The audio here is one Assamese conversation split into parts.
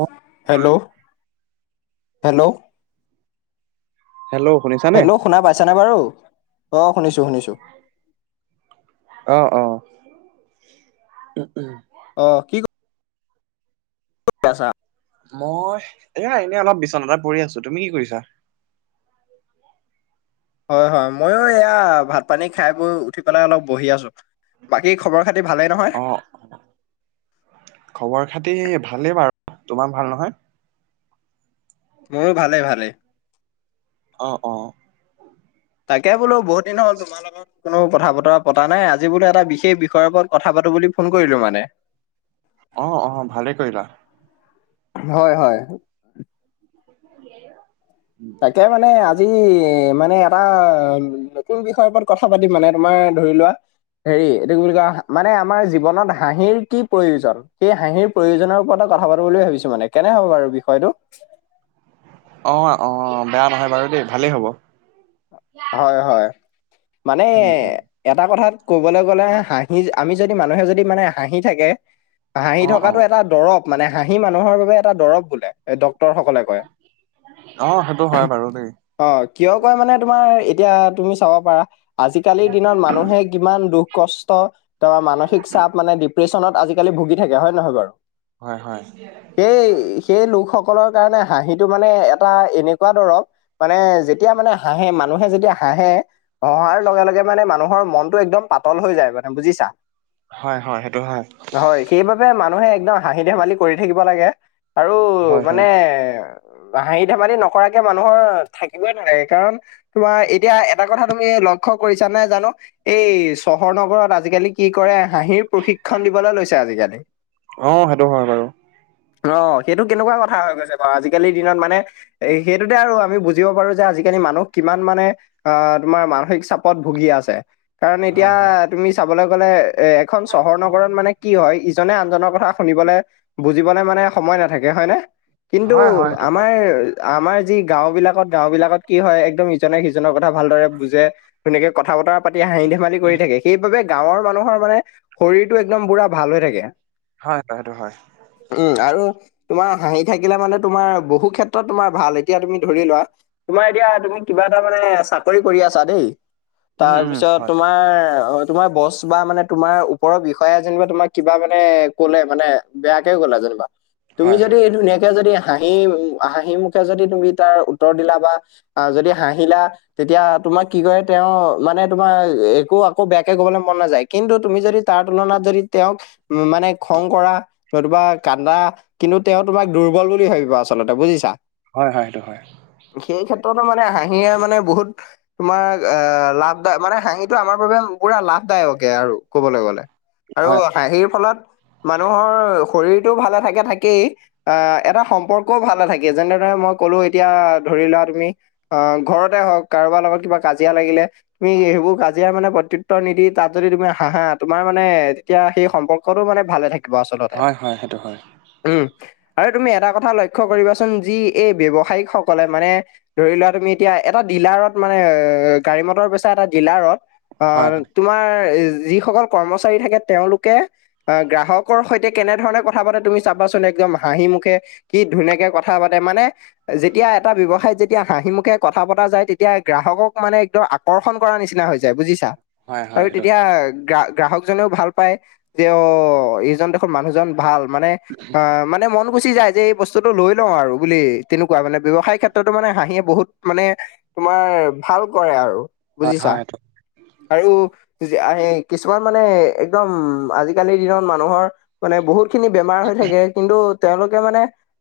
অ হেল্ল'? হেল্ল'? হেল্ল'! শুনিছানে? হেল্ল' শুনা পাইছানে বাৰু? অ'! শুনিছোঁ, শুনিছোঁ। অ' অ'! উম! উম! অ'! কি ক ক'ত আছা? মই, এইয়া এনেই অলপ, বিচনাতে এটা পৰি আছোঁ। তুমি কি কৰিছা? হয়, হয়। মইয়ো এইয়া, ভাত-পানী খাই বৈ, উঠি পেলাই, অলপ বহি আছোঁ। বাকী, খবৰ-খাতি ভালেই নহয়? খবৰ-খাতি ভালেই বাৰু। তোমাৰ ভাল নহয়? মোৰো ভালে, ভালে। অ' অ'! তাকে, বোলো বহুত দিনো হ'ল, তোমাৰ লগত কোনো কথা-বতৰা পতা নাই। আজি বোলো, এটা বিশেষ বিষয়ৰ ওপৰত, কথা পাতোঁ বুলি, ফোন কৰিলোঁ মানে। অ' অ'! ভালে কৰিলা। হয়, হয়। [inaudible] তাকে মানে আজি মানে এটা, নতুন বিষয়ৰ ওপৰত কথা পাতিম মানে, তোমাৰ ধৰি লোৱা হেৰি, এইটো কি বুলি কয়! মানে, আমাৰ জীৱনত হাঁহিৰ কি প্ৰয়োজন? সেই, হাঁহিৰ প্ৰয়োজনৰ ওপৰতো কথা পাতোঁ বুলি ভাবিছোঁ, মানে! কেনে হ'ব বাৰু বিষয়টো? অ' অ'! বেয়া নহয় বাৰু দেই, ভালেই হ'ব। হয়, হয়। মানে, উম উম এটা কথাত, ক'বলৈ গ'লে হাঁহি, আমি যদি, মানুহে যদি মানে, হাঁহি থাকে হাঁহি অ অ থকাটো এটা দৰব মানে। হাঁহি মানুহৰ বাবে এটা দৰব বোলে, ডক্তৰ সকলে- অ', সেইটো হয় বাৰু দেই। অ', কিয় কয় মানে তোমাৰ, এতিয়া তুমি চাব পাৰা। আজিকালিৰ দিনত মানুহে কিমান দুখ কষ্ট বা মানসিক চাপ মানে ডিপ্ৰেছনত, আজি- কালি ভুগি থাকে হয়নে নহয় বাৰু। হয় হয়। সেই সেই লোকসকলৰ কাৰণে হাঁহিটো মানে এটা এনেকুৱা দৰৱ, মানে যেতিয়া মানে। হাঁহে, মানুহে যেতিয়া হাঁহে, হহাৰ লগে লগে মানে মানুহৰ মন- টো একদম পাতল হৈ যায় মানে বুজিছাঁ। হয় হয়, সেইটো হয়। হয়, সেইবাবে মানুহে একদম হাঁহি-ধেমালি কৰি থাকিব লাগে আৰু হয় হয় মানে হাঁহি-ধেমালি নকৰাকে মানুহ থাকিবই নালাগে, কাৰণ- তোমাৰ এতিয়া এটা কথা তুমি লক্ষ্য কৰিছা নে জানোঁ, এই চহৰ নগৰত আজিকালি- কি কৰে, হাঁহিৰ প্ৰশিক্ষণ দিবলৈ লৈছে আজিকালি। অ সেইটো হয় বাৰু অ', সেইটো কেনেকুৱা কথা হৈ গৈছে বাৰু আজিকালিৰ দিনত মানে। এ সেইটোতে আৰু আমি বুজিব পাৰোঁ যে- আজিকালি মানুহ কিমান মানে আহ্, তোমাৰ মানসিক চাপত ভুগি আছে। কাৰণ হয় হয় এতিয়া- তুমি চাবলৈ গ'লে এতিয়া, এখন চহৰ নগৰত মানে কি হয়, ইজনে আনজনৰ কথা শুনিবলৈ- বুজিবলৈ মানে সময় নাথাকে হয়নে? কিন্তু হয় হয় সেইটো হয় আমাৰ আমাৰ যি গাওঁ বিলাকত, গাওঁ বিলাকত কি হয় একদম ইজনে-সিজনৰ কথা ভালদৰে বুজে, ধুনীয়াকে কথা বতৰা পাতি হাঁহি-ধেমালি কৰি থাকে, সেইবাবে। গাঁৱৰ মানুহৰ মানে শৰীৰটো এক্দম পুৰা ভাল হৈ থাকে। হয় হয়, সেইটো হয়। উম্ আৰু। তোমাৰ হাঁহি থাকিলে, মানে তোমাৰ বহু ক্ষেত্ৰত তোমাৰ ভাল এতিয়া তুমি ধৰি লোৱা। তোমাৰ এতিয়া, তুমি কিবা এটা মানে চাকৰি কৰি আছা দেই। উম উম তাৰপিছত হয় তোমাৰ অ তোমাৰ বছ বা মানে তোমাৰ ওপৰৰ বিষয়া, যেনিবা তোমাক কিবা মানে ক'লে মানে। বেয়াকে গ'লা যেনিবা। তুমি হয় যদি হয় ধুনীয়াকে যদি হাঁহি, হাঁহি মুখে যদি তুমি তাৰ উত্তৰ দিলা বা যদি হাঁহিলা। তেতিয়া তোমাক কি কৰে, তেওঁ মানে তোমাৰ একো আকৌ বেয়াকে ক'বলৈ মন নাযায়। কিন্তু তুমি যদি তাৰ তুলনাত যদি তেওঁক মানে খং কৰা নতুবা কান্দা কিন্তু তেওঁ তোমাক দুৰ্বল বুলি ভাবিব আচলতে বুজিছা। হয় হয়, সেইটো হয়। সেই ক্ষেত্ৰতো মানে হাঁহিয়ে মানে বহুত তোমাৰ অ', লাভদায় মানে হাঁহিটো আমাৰ বাবে পুৰা লাভদায়কে আৰু ক'বলৈ গ'লে। আৰু হয় হাঁহিৰ ফলত মানুহৰ শৰীৰটো ভালে থাকে থাকেই। আহ্ এটা সম্পৰ্কও ভাল নাথাকে, যেনেদৰে মই কলোঁ, এতিয়া ধৰি লোৱা তুমি। অ', ঘৰতে হওঁক, কাৰোবাৰ লগত কিবা কাজিয়া লাগিলে তুমি সেইবোৰ কাজিয়া কাজিয়াৰ মানে প্ৰত্যুত্তৰটো নিদি, তাত যদি তুমি হাঁহা, তোমাৰ মানে তেতিয়া সেই সম্পৰ্কটো মানে ভালে থাকে। আচলতে। হয় হয় সেইটো হয় উম্ আৰু তুমি এটা কথা লক্ষ্য কৰিবাচোন। যি এই ব্যৱসায়িকসকলে মানে ধৰি লোৱা। এতিয়া এটা ডিলাৰত মানে, গাড়ী মটৰ বেচা এটা ডিলাৰত হয় তোমাৰ যিসকল কৰ্মচাৰী থাকে, তেওঁলোকে। অ', গ্ৰাহকৰ সৈতে কেনেধৰণে কথা পাতে তুমি চাবাচোন, একদম হাঁহিমুখে। কি ধুনীয়াকে কথা পাতে, মানে যেতিয়া এটা ব্যৱসায়ত যেতিয়া হাঁহি ম কথা পতা যায়। তেতিয়া গ্ৰাহকক মানে একদম আকৰ্ষণ কৰাৰ নিচিনা হৈ যায় বুজিছা। হয় হয় আৰু সেইটো তেতিয়া গ গ্ৰাহক জনেও ভাল পায় যে। অ', এইজন দেখোন মানুহজন ভাল, মানে অ'। মানে মন গুচি যায়, যে এই বস্তুটো লৈ লওঁ আৰু বুলি তেনেকুৱা মানে ব্যৱসায়ৰ ক্ষেত্ৰতো মানে হাঁহিয়ে বহুত মানে তোমাৰ ভাল কৰে আৰু হয় বুজিছা, হয় সেইটো আৰু আহেই কিছুমান মানে একদম আজিকালিৰ দিনত মানুহৰ মানে বহুত খিনি বেমাৰ হৈ থাকে। কিন্তু তেওঁলোকে মানে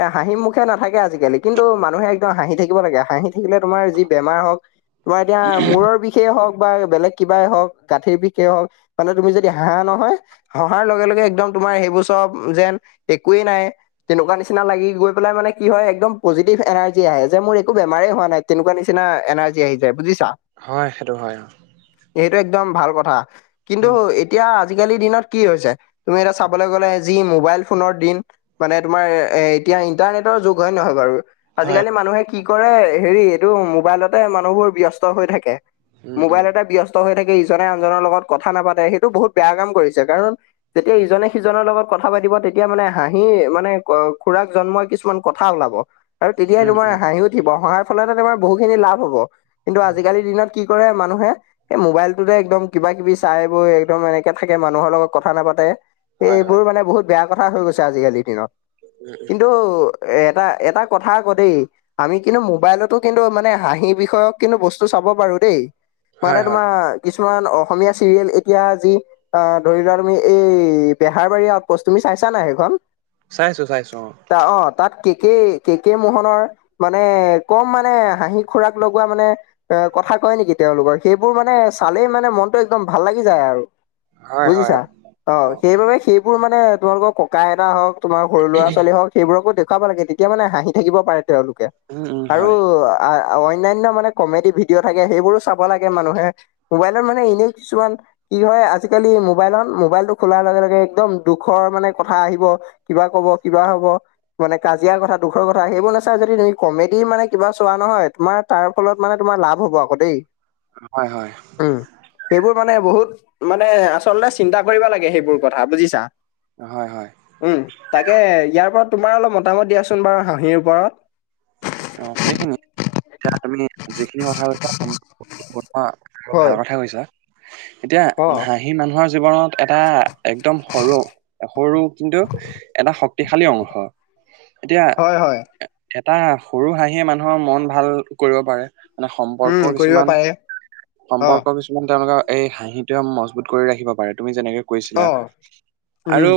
এ হাঁহি মুখে নাথাকে আজিকালি। কিন্তু মানুহে একদম হাঁহি থাকিব লাগে। হাঁহি থাকিলে তোমাৰ যি বেমাৰ হওঁক তোমাৰ এতিয়া মূৰৰ বিষে হওঁক বা বেলেগ কিবাই হওঁক গাঁঠিৰ বিষে হওঁক মানে তুমি যদি হাঁহা নহয় হঁহাৰ লগে লগে একদম তোমাৰ সেইবোৰ চব যেন একোৱেই নাই। তেনেকুৱা নিচিনা লাগি গৈ পেলাই মানে কি হয় একদম পজিটিভ এনাৰ্জি আহে যে মোৰ একো বেমাৰে হোৱা নাই তেনেকুৱা নিচিনা এনাৰজি আহি যায় বুজিছা? হয়, সেইটো হয় অ'। এইেটো একদম ভাল কথা। কিন্তু উম এতিয়া আজিকালিৰ দিনত কি হৈছে তুমি এতিয়া চাবলৈ গ'লে যি মোবাইল ফোনৰ দিন মানে তোমাৰ এতিয়া ইণ্টাৰনেটৰ যুগ হয় নহয় বাৰু? হয় আজিকালি মানুহে কি কৰে, হেৰি এইটো মোবাইলতে মানুহবোৰ ব্যস্ত হৈ থাকে। উম উম মোবাইল এতেটা ব্যস্ত হৈ থাকে ইজনে আনজনৰ লগত কথা নাপাতে সেইটো বহুত বেয়া কাম কৰিছে। কাৰণ যেতিয়া ইজনে সিজনৰ লগত কথা পাতিব তেতিয়া মানে হাঁহি মানে ক-সুৰাক জন্ম কিছু কিছুমান কথা ওলাব। আৰু তেতিয়াহ উম তোমাৰ উম হাঁহি উঠিব হঁহাৰ ফলতে তোমাৰ বহুখিনি লাভ হ'ব। কিন্তু আজিকালিৰ দিনত কি কৰে মানুহে এই মোবাইলটোতে একদম কিবা কিবি চাই বৈ একদম এনেকে থাকে মানুহৰ লগত কথা নাপাতে। এই হয় হয় এইবোৰ মানে বহুত বেয়া কথা হৈ গৈছে আজিকালিৰ দিনত। উম উম কিন্তু এটা এটা কথা আকৌ দেই আমি কিন্তু মোবাইলতো কিন্তু মানে হাঁহি বিষয়ক কিন্তু বস্তু চাব পাৰো দেই। মানে হয় হয় তোমাৰ কিছুমান অসমীয়া চিৰিয়েল এতিয়া যি আহ ধৰি লোৱা তুমি এই বেহাৰবাৰী আউটপোষ্ট তুমি চাইছা নাই সেইখন? চাইছো, চাইছো অ'। অ', তাত কে কে কে কে মোহনৰ মানে কম মানে হাঁহি সুৰাক লগোৱা মানে অ', কথা কয় নেকি তেওঁলোকৰ, সেইবোৰ মানে চালেই মানে মন টো একদম ভাল লাগি যায় আৰু হয় হয় বুজিছা। অ', সেইবাবে সেইবোৰ মানে তোমালোকৰ ককা এটা হওঁক তোমাৰ সৰু ল'ৰা ছোৱালী হওঁক। সেইবোৰকো দেখুৱাব লাগে তেতিয়া মানে হাঁহি থাকিব পাৰে তেওঁলোকে। উম উম আৰু হয় অন্যান্য মানে কমেডি ভিডিঅ' থাকে সেইবোৰো চাব লাগে মানুহে। মোবাইলত মানে এনেই কিছুমান কি হয় আজিকালি মোবাইলত মোবাইলটো খোলাৰ লগে লগে একদম দুখৰ মানে কথা আহিব। কিবা ক'ব কিবা হ'ব মানে কাজিয়া কথা দুখৰ কথা সেইবোৰ নাচাই যদি তুমি কমে ডি মানে কিবা চোৱা নহয়, তোমাৰ তাৰ ফলত মানে তোমাৰ লাভ হ'ব আকৌ দেই। হয়, হয়। উম, সেইবোৰ মানে বহুত মানে আচলতে চিন্তা কৰিবা লাগে সেইবোৰ কথা বুজিছা? হয়, হয়। উম, তাকে ইয়াৰ পৰা তোমাৰ অলপ মতামত দিয়াচোন বাৰু হাঁহিৰ ওপৰত। অ', সেইখিনি এতিয়া তুমি যিখিনি কথা কৈছা [unintelligible] বৰ হয়, ভাল কথা কৈছা। এতিয়া অ', হাঁহি মানুহৰ জীৱনত এটা একদম সৰু সৰু কিন্তু এটা শক্তিশালী অংশ। এতিয়া হয়, হয়। এটা সৰু হাঁহিয়ে মানুহৰ মন ভাল কৰিব পাৰে। মানে সম্পৰ্ক উম, কৰিব কিছুমান পাৰে অ', সম্পৰ্ক কিছু তেওঁলোকৰ এই হাঁহিটোৱে মজবুত কৰি ৰাখিব পাৰে তুমি যেনেকে কৈছিলা অ', আৰু উম।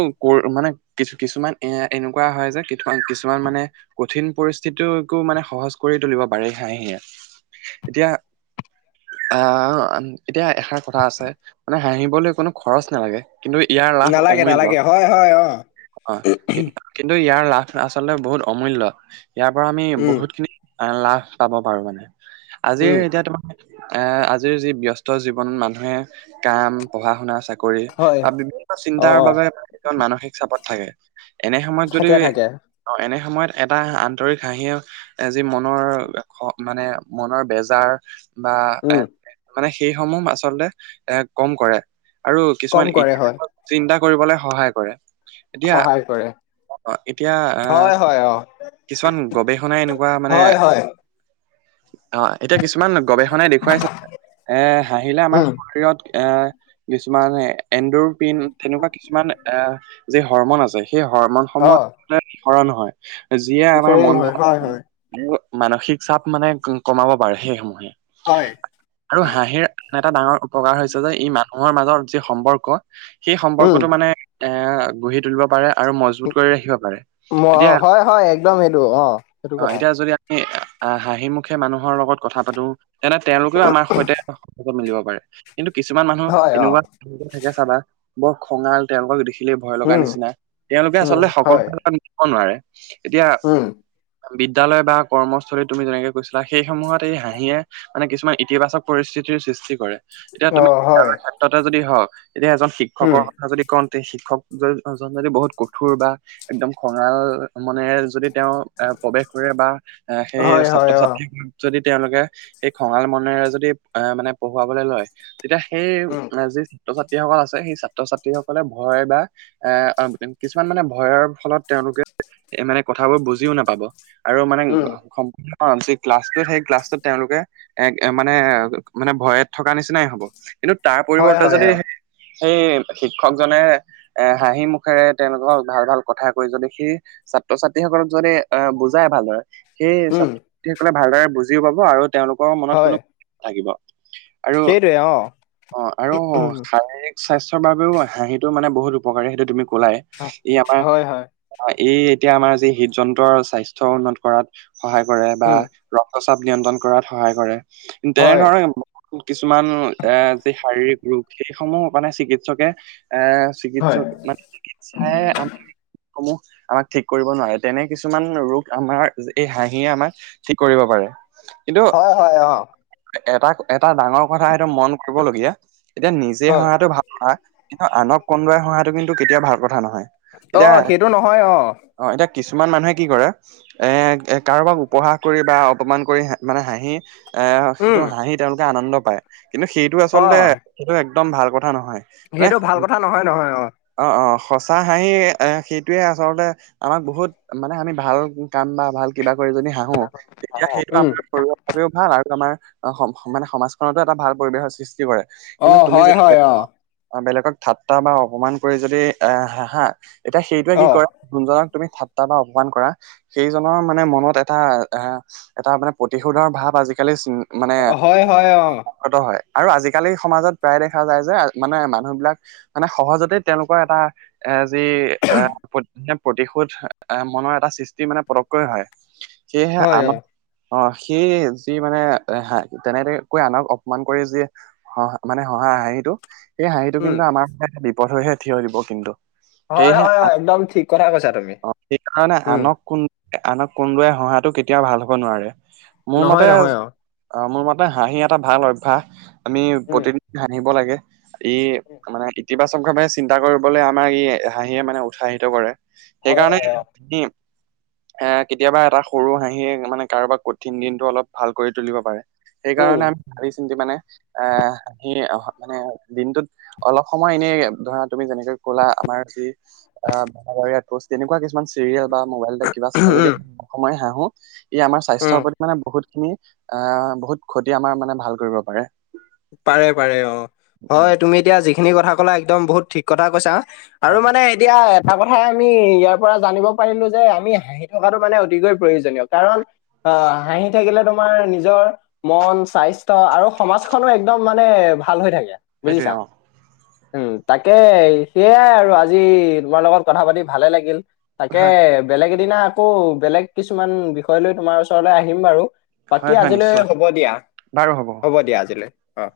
মানে কিছু কিছুমান এ এনেকুৱা হয় যে কিথু-কিছুমান মানে কঠিন পৰিস্থি যিটো একো মানে সহজ কৰি তুলিব পাৰে হে সেছ এতিয়া আহ এতিয়া এষাৰ কথা আছে মানে হাঁহিবলৈ কোনো খৰচ নালাগে। কিন্তু ইয়াৰ লাভ নালাগে, অমূল্যয় নালাগে হয়, হয়, অ', অ', কি কিন্তু ইয়াৰ লাভ আচলতে বহুত অমূল্য ইয়াৰ পৰা আমি উম, বহুতখিনি অ', লাভ পাব পাৰো মানে আজিৰ উম, এতিয়া তোমাৰ এ আজিৰ যি ব্যস্ত জীৱনত মানুহে কাম পঢ়া শুনা চাকৰি কৰি হয়, বা বিভিন্ন অ', চিন্তাৰ অ, বাবে মানসিক চাপত থাকে। এনে সময়ত যদি থাকে, থাকে, অ', এনে সময়ত এটা আন বাতৰি হাঁহি যি মনৰ মানে মনৰ বেজাৰ বা এ উম, মানে সেইসমূহ আচলতে এ কম কৰে। আৰু কম কিছুমান ই কৰে হয়, চিন্তা কৰিবলৈ সহায় কৰে। এতিয়া সহায় কৰে। অ', এতিয়া আহ হয়, হয়, অ', কিছুমান গৱেষণাই এনেকুৱা মানে হয়, হয়, অ', এতিয়া কিছুমান গৱেষণাই দেখুৱাইছে এ হাঁহিলে আমাৰ উম, শৰীৰত এ কিছুমান এডপিন তেনেকুৱা কিছুমান এ য হ'ৰমন আছে সেই হ'ৰমন অ', সময় ৰণ হয় যিয়ে আমাৰ সৰল মন হয়, হয়, ভাল হয়, মোৰ মানসিক চাপ মানে কমাব পাৰে সেইসমূহে হয়। আৰু অ, হাঁহিৰ আন এটা ডাঙৰ উপকাৰ হৈছে যে ই মানুহৰ মাজত যি সম্পৰ্ক সেই উম, সম্পৰ্কটো মানে এ গঢ়ি তুলিব পাৰে আৰু মজবুত কৰি ৰাখিব পাৰে ম এতিয়া হয়, হয় একদম এইটো অ'। সেইটো অ', কথা। এতিয়া যদি আমি আহ হাঁহিমুখে মানুহৰ লগত কথা পাতোঁ। তেনে তেওঁলোকেও আমাৰ সৈতে সহযোগ মিলিব পাৰে কিন্তু কিছুমান মানুহ হয়, অ, এনেকুৱা থাকে চাবা বৰ খঙাল তেওঁলোকক দেখিলে ভয় লগা উম, নিচিনা তেওঁলোকে উম, আচলতে সকলো হয়, ক নিব নোৱাৰে। এতিয়া উম, বিদ্যালয় বা কৰ্মস্থলীত তুমি যেনেকে কৈছিলা সেইসমূহত এই হাঁহিয়ে মানে কিছুমান ইতিবাচক পৰিস্থিতিৰ সৃষ্টি কৰে। এতিয়া অ, তুমি হয়, বিদ্যালয়ৰ ক্ষেত্ৰতে যদি হওক এতিয়া এজন উম, শিক্ষকৰ যদি কওঁতে শিক্ষকজন যদি বহুত কঠোৰ বা একদম খঙাল মনেৰে যদি তেওঁ এ প্ৰৱেশ কৰে বা এ সেই হয়, ছাত্ৰ হয়, অ, ছাত্ৰী যদি তেওঁলোকে এই খঙাল মনেৰে যদি আহ মানে পঢ়ুৱাবলৈ লয় তেতিয়া সেই উম, যি ছাত্ৰ ছাত্ৰীসকল আছে সেই ছাত্ৰ ছাত্ৰী সকলে ভয় বা এ কিছুমান মানে ভয়ৰ ফলত তেওঁলোকে এ মানে কথাবোৰ বুজিও নাপাব আৰু মানে উম, অ', যি ক্লাছটোত সেই ক্লাছটোত তেওঁলোকে এক মানে মানে ভয়ত থকা নিচিনাই হ'ব কিন্তু তাৰ হয়, পৰিৱৰ্তে হয়, যদি অ, সেই শিক্ষকজনে এ হাঁহি মুখেৰে তেওঁলোকক ভাল ভাল কথা কৈ যদি সি ছাত্ৰ ছাত্ৰী সকলক যদি আহ বুজাই ভাল দৰে সেই উম, সকলে ভালদৰে বুজিওঁ পাব আৰু তেওঁলোকৰ মনত হয়, কোনো থাকিব। আৰু সেইটোৱে অ, অ', আৰু উম, শাৰীৰিক স্বাস্থ্যৰ বাবেও হাঁহিটো মানে বহুত উপকাৰী সেইটো তুমি কলাই ই আমাৰ হয়, হয়, এই এতিয়া আমাৰ যি হৃদ যন্ত্ৰ স্বাস্থ্য উন্নত কৰাত সহায় কৰে বা উম, ৰক্তচাপ নিয়ন্ত্ৰণ কৰাত সহায় কৰে হয়, তেনেধৰণে কিছুমান এ যি শাৰীৰিক ৰোগ সেইসমূহ মানে চিকিৎসকে এ হয়, চিকিৎসক মানে চিৎসাই আম আমাক ঠিক কৰিব নোৱাৰে তেনে কিছুমান ৰোগ আমাৰ এই হাঁহিয়ে আমাক ঠিক কৰিব পাৰে। কিন্তু হয়, হয়, অ, এটা এটা ডাঙৰ কথা সেইটো মন কৰিবলগীয়া এতিয়া নিজে হয়, হঁহাটো ভাল কথা কিন্তু আনক কন্দোৱাই হঁহাটো কিন্তু কেতিয়াও ভাল কথা নহয়। এতিয়া অ' সেইটো নহয় অ'। অ' এতিয়া কিছুমান মানুহে কি কৰে এ কাৰোবাক উপহাস কৰি বা অপমান কৰি মানে হাঁহি এ উম, সেইটো হাঁহি তেওঁলোকে আনন্দ পায় কিন্তু সেইটো অ, আচলতে সেইটো একদম ভাল কথা নহয়। মানে সেইটো ভাল কথা নহয় নহয় অ'। অ', অ' সচা হাঁহি সি টোয়ে আচলতে আমাক বহুত মানে আমি ভাল কাম বা ভাল কিবা কৰি যদি হাহো হাহো তেতিয়া সেইটো উম, আমাৰ শৰীৰ বাবেও ভাল আৰু আমাৰ মানে সমাজখনতো এটা ভাল পৰিৱেশৰ সৃষ্টি কৰে। কিন্তু অ' তুমি হয় যেতিয়া হয় অ'। বেলেগক ঠাট্টা বা অপমান কৰি যদি এ হাহা তেতিয়া সেইটোয়ে কি অ, কৰে গুনজনক তুমি ঠাট্টা বা অপমান কৰা সেইজনৰ মানে মনত এটা, আহ এটা মানে প্ৰতিশোধৰ ভাৱ আজিকালি মানে হয়, হয়, অ, ত হয় আৰু আজিকালি সমাজত প্ৰায় দেখা যায় যে মানে মানুহবিলাক মানে সহজতে তেওঁলোকৰ এটা এ, যি এ মানে প্ৰতিশোধ এ মনৰ এটা সৃষ্টি মানে পতককৈ হয়, সেয়েহে হয়, আন অ, অ' সেই যি মানে, তেনেকৈ আনক অপমান কৰি যি অ' মানে হহাৰ হাঁহিটো, সেই হাঁহিটো উম, কিন্তু আমাৰ মানে বিপদ হৈহে থিয় দিব কিন্তু। হয়, সেয়েহে হয়, হয় আ- একদম ঠিক কথা কৈছা তুমি। অ' সেইকাৰণে উম, আনক কোন আনক কন্দুৱাই হঁহাটো কেতিয়াও ভাল হ'ব নোৱাৰে মোৰ নহয়, মতে নহয়, অ' মোৰ মতে হাঁহি এটা ভাল অভ্যাস। আমি উম, প্ৰতিদিনে হাঁহিব লাগে। ই মানে ইতিবাচক ভাৱে চিন্তা কৰিবলৈ আমাৰ ই হাঁহিয়ে মানে উৎসাহিত কৰে। হয়, সেইকাৰণে হয়, অ, [unintelligible] এ কেতিয়াবা এটা সৰু হাঁহিয়ে মানে কাৰোবাৰ কঠিন দিনটো অলপ ভাল কৰি তুলিব পাৰে। সেইকাৰণে উম। আমি ভাবি চিন্তি মানে আহ হাঁহি মানে দিনটোত অলপ সময় এনেই ধৰা তুমি যেনেকে ক'লা আমাৰ যি তেনেকুৱা কিছুমান চিৰিয়েল বা মোবাইলতে কিবা চাই যদিয়ো উম, অলপ সময় হাঁহো‌ ই আমাৰ উম, স্বাস্থ্যৰ প্ৰতি মানে বহুত খিনি, আহ বহুত ক্ষতি আমাৰ মানে ভাল কৰিব পাৰে। পাৰে পাৰে অ'। উম, হয়, তুমি এতিয়া যিখিনি কথা ক'লা একদম বহুত ঠিক কথা কৈছা। আৰু হয় মানে এতিয়া এটা কথাই আমি ইয়াৰ পৰা জানিব পাৰিলো যে আমি হাঁহি থকাটো মানে অতিকৈ প্ৰয়োজনীয় কাৰণ অ' হাঁহি থাকিলে তোমাৰ নিজৰ মন, স্বাস্থ্য আৰু সমাজ খনো একদম মানে ভাল হৈ থাকে সেইটোৱে বুজিছা। অ উম তাকে সেইয়াই আৰু আজি তোমাৰ লগত কথা পাতি ভালে লাগিল। তাকে হয় হয় বেলেগ এদিনা আকৌ বেলেগ কিছুমান বিষয় লৈ তোমাৰ ওচৰলৈ আহিম বাৰু হয় বাকী হয় আজিলৈ নিশ্চয় হ'ব দিয়া, হ'ব দিয়া আজিলৈ অ'।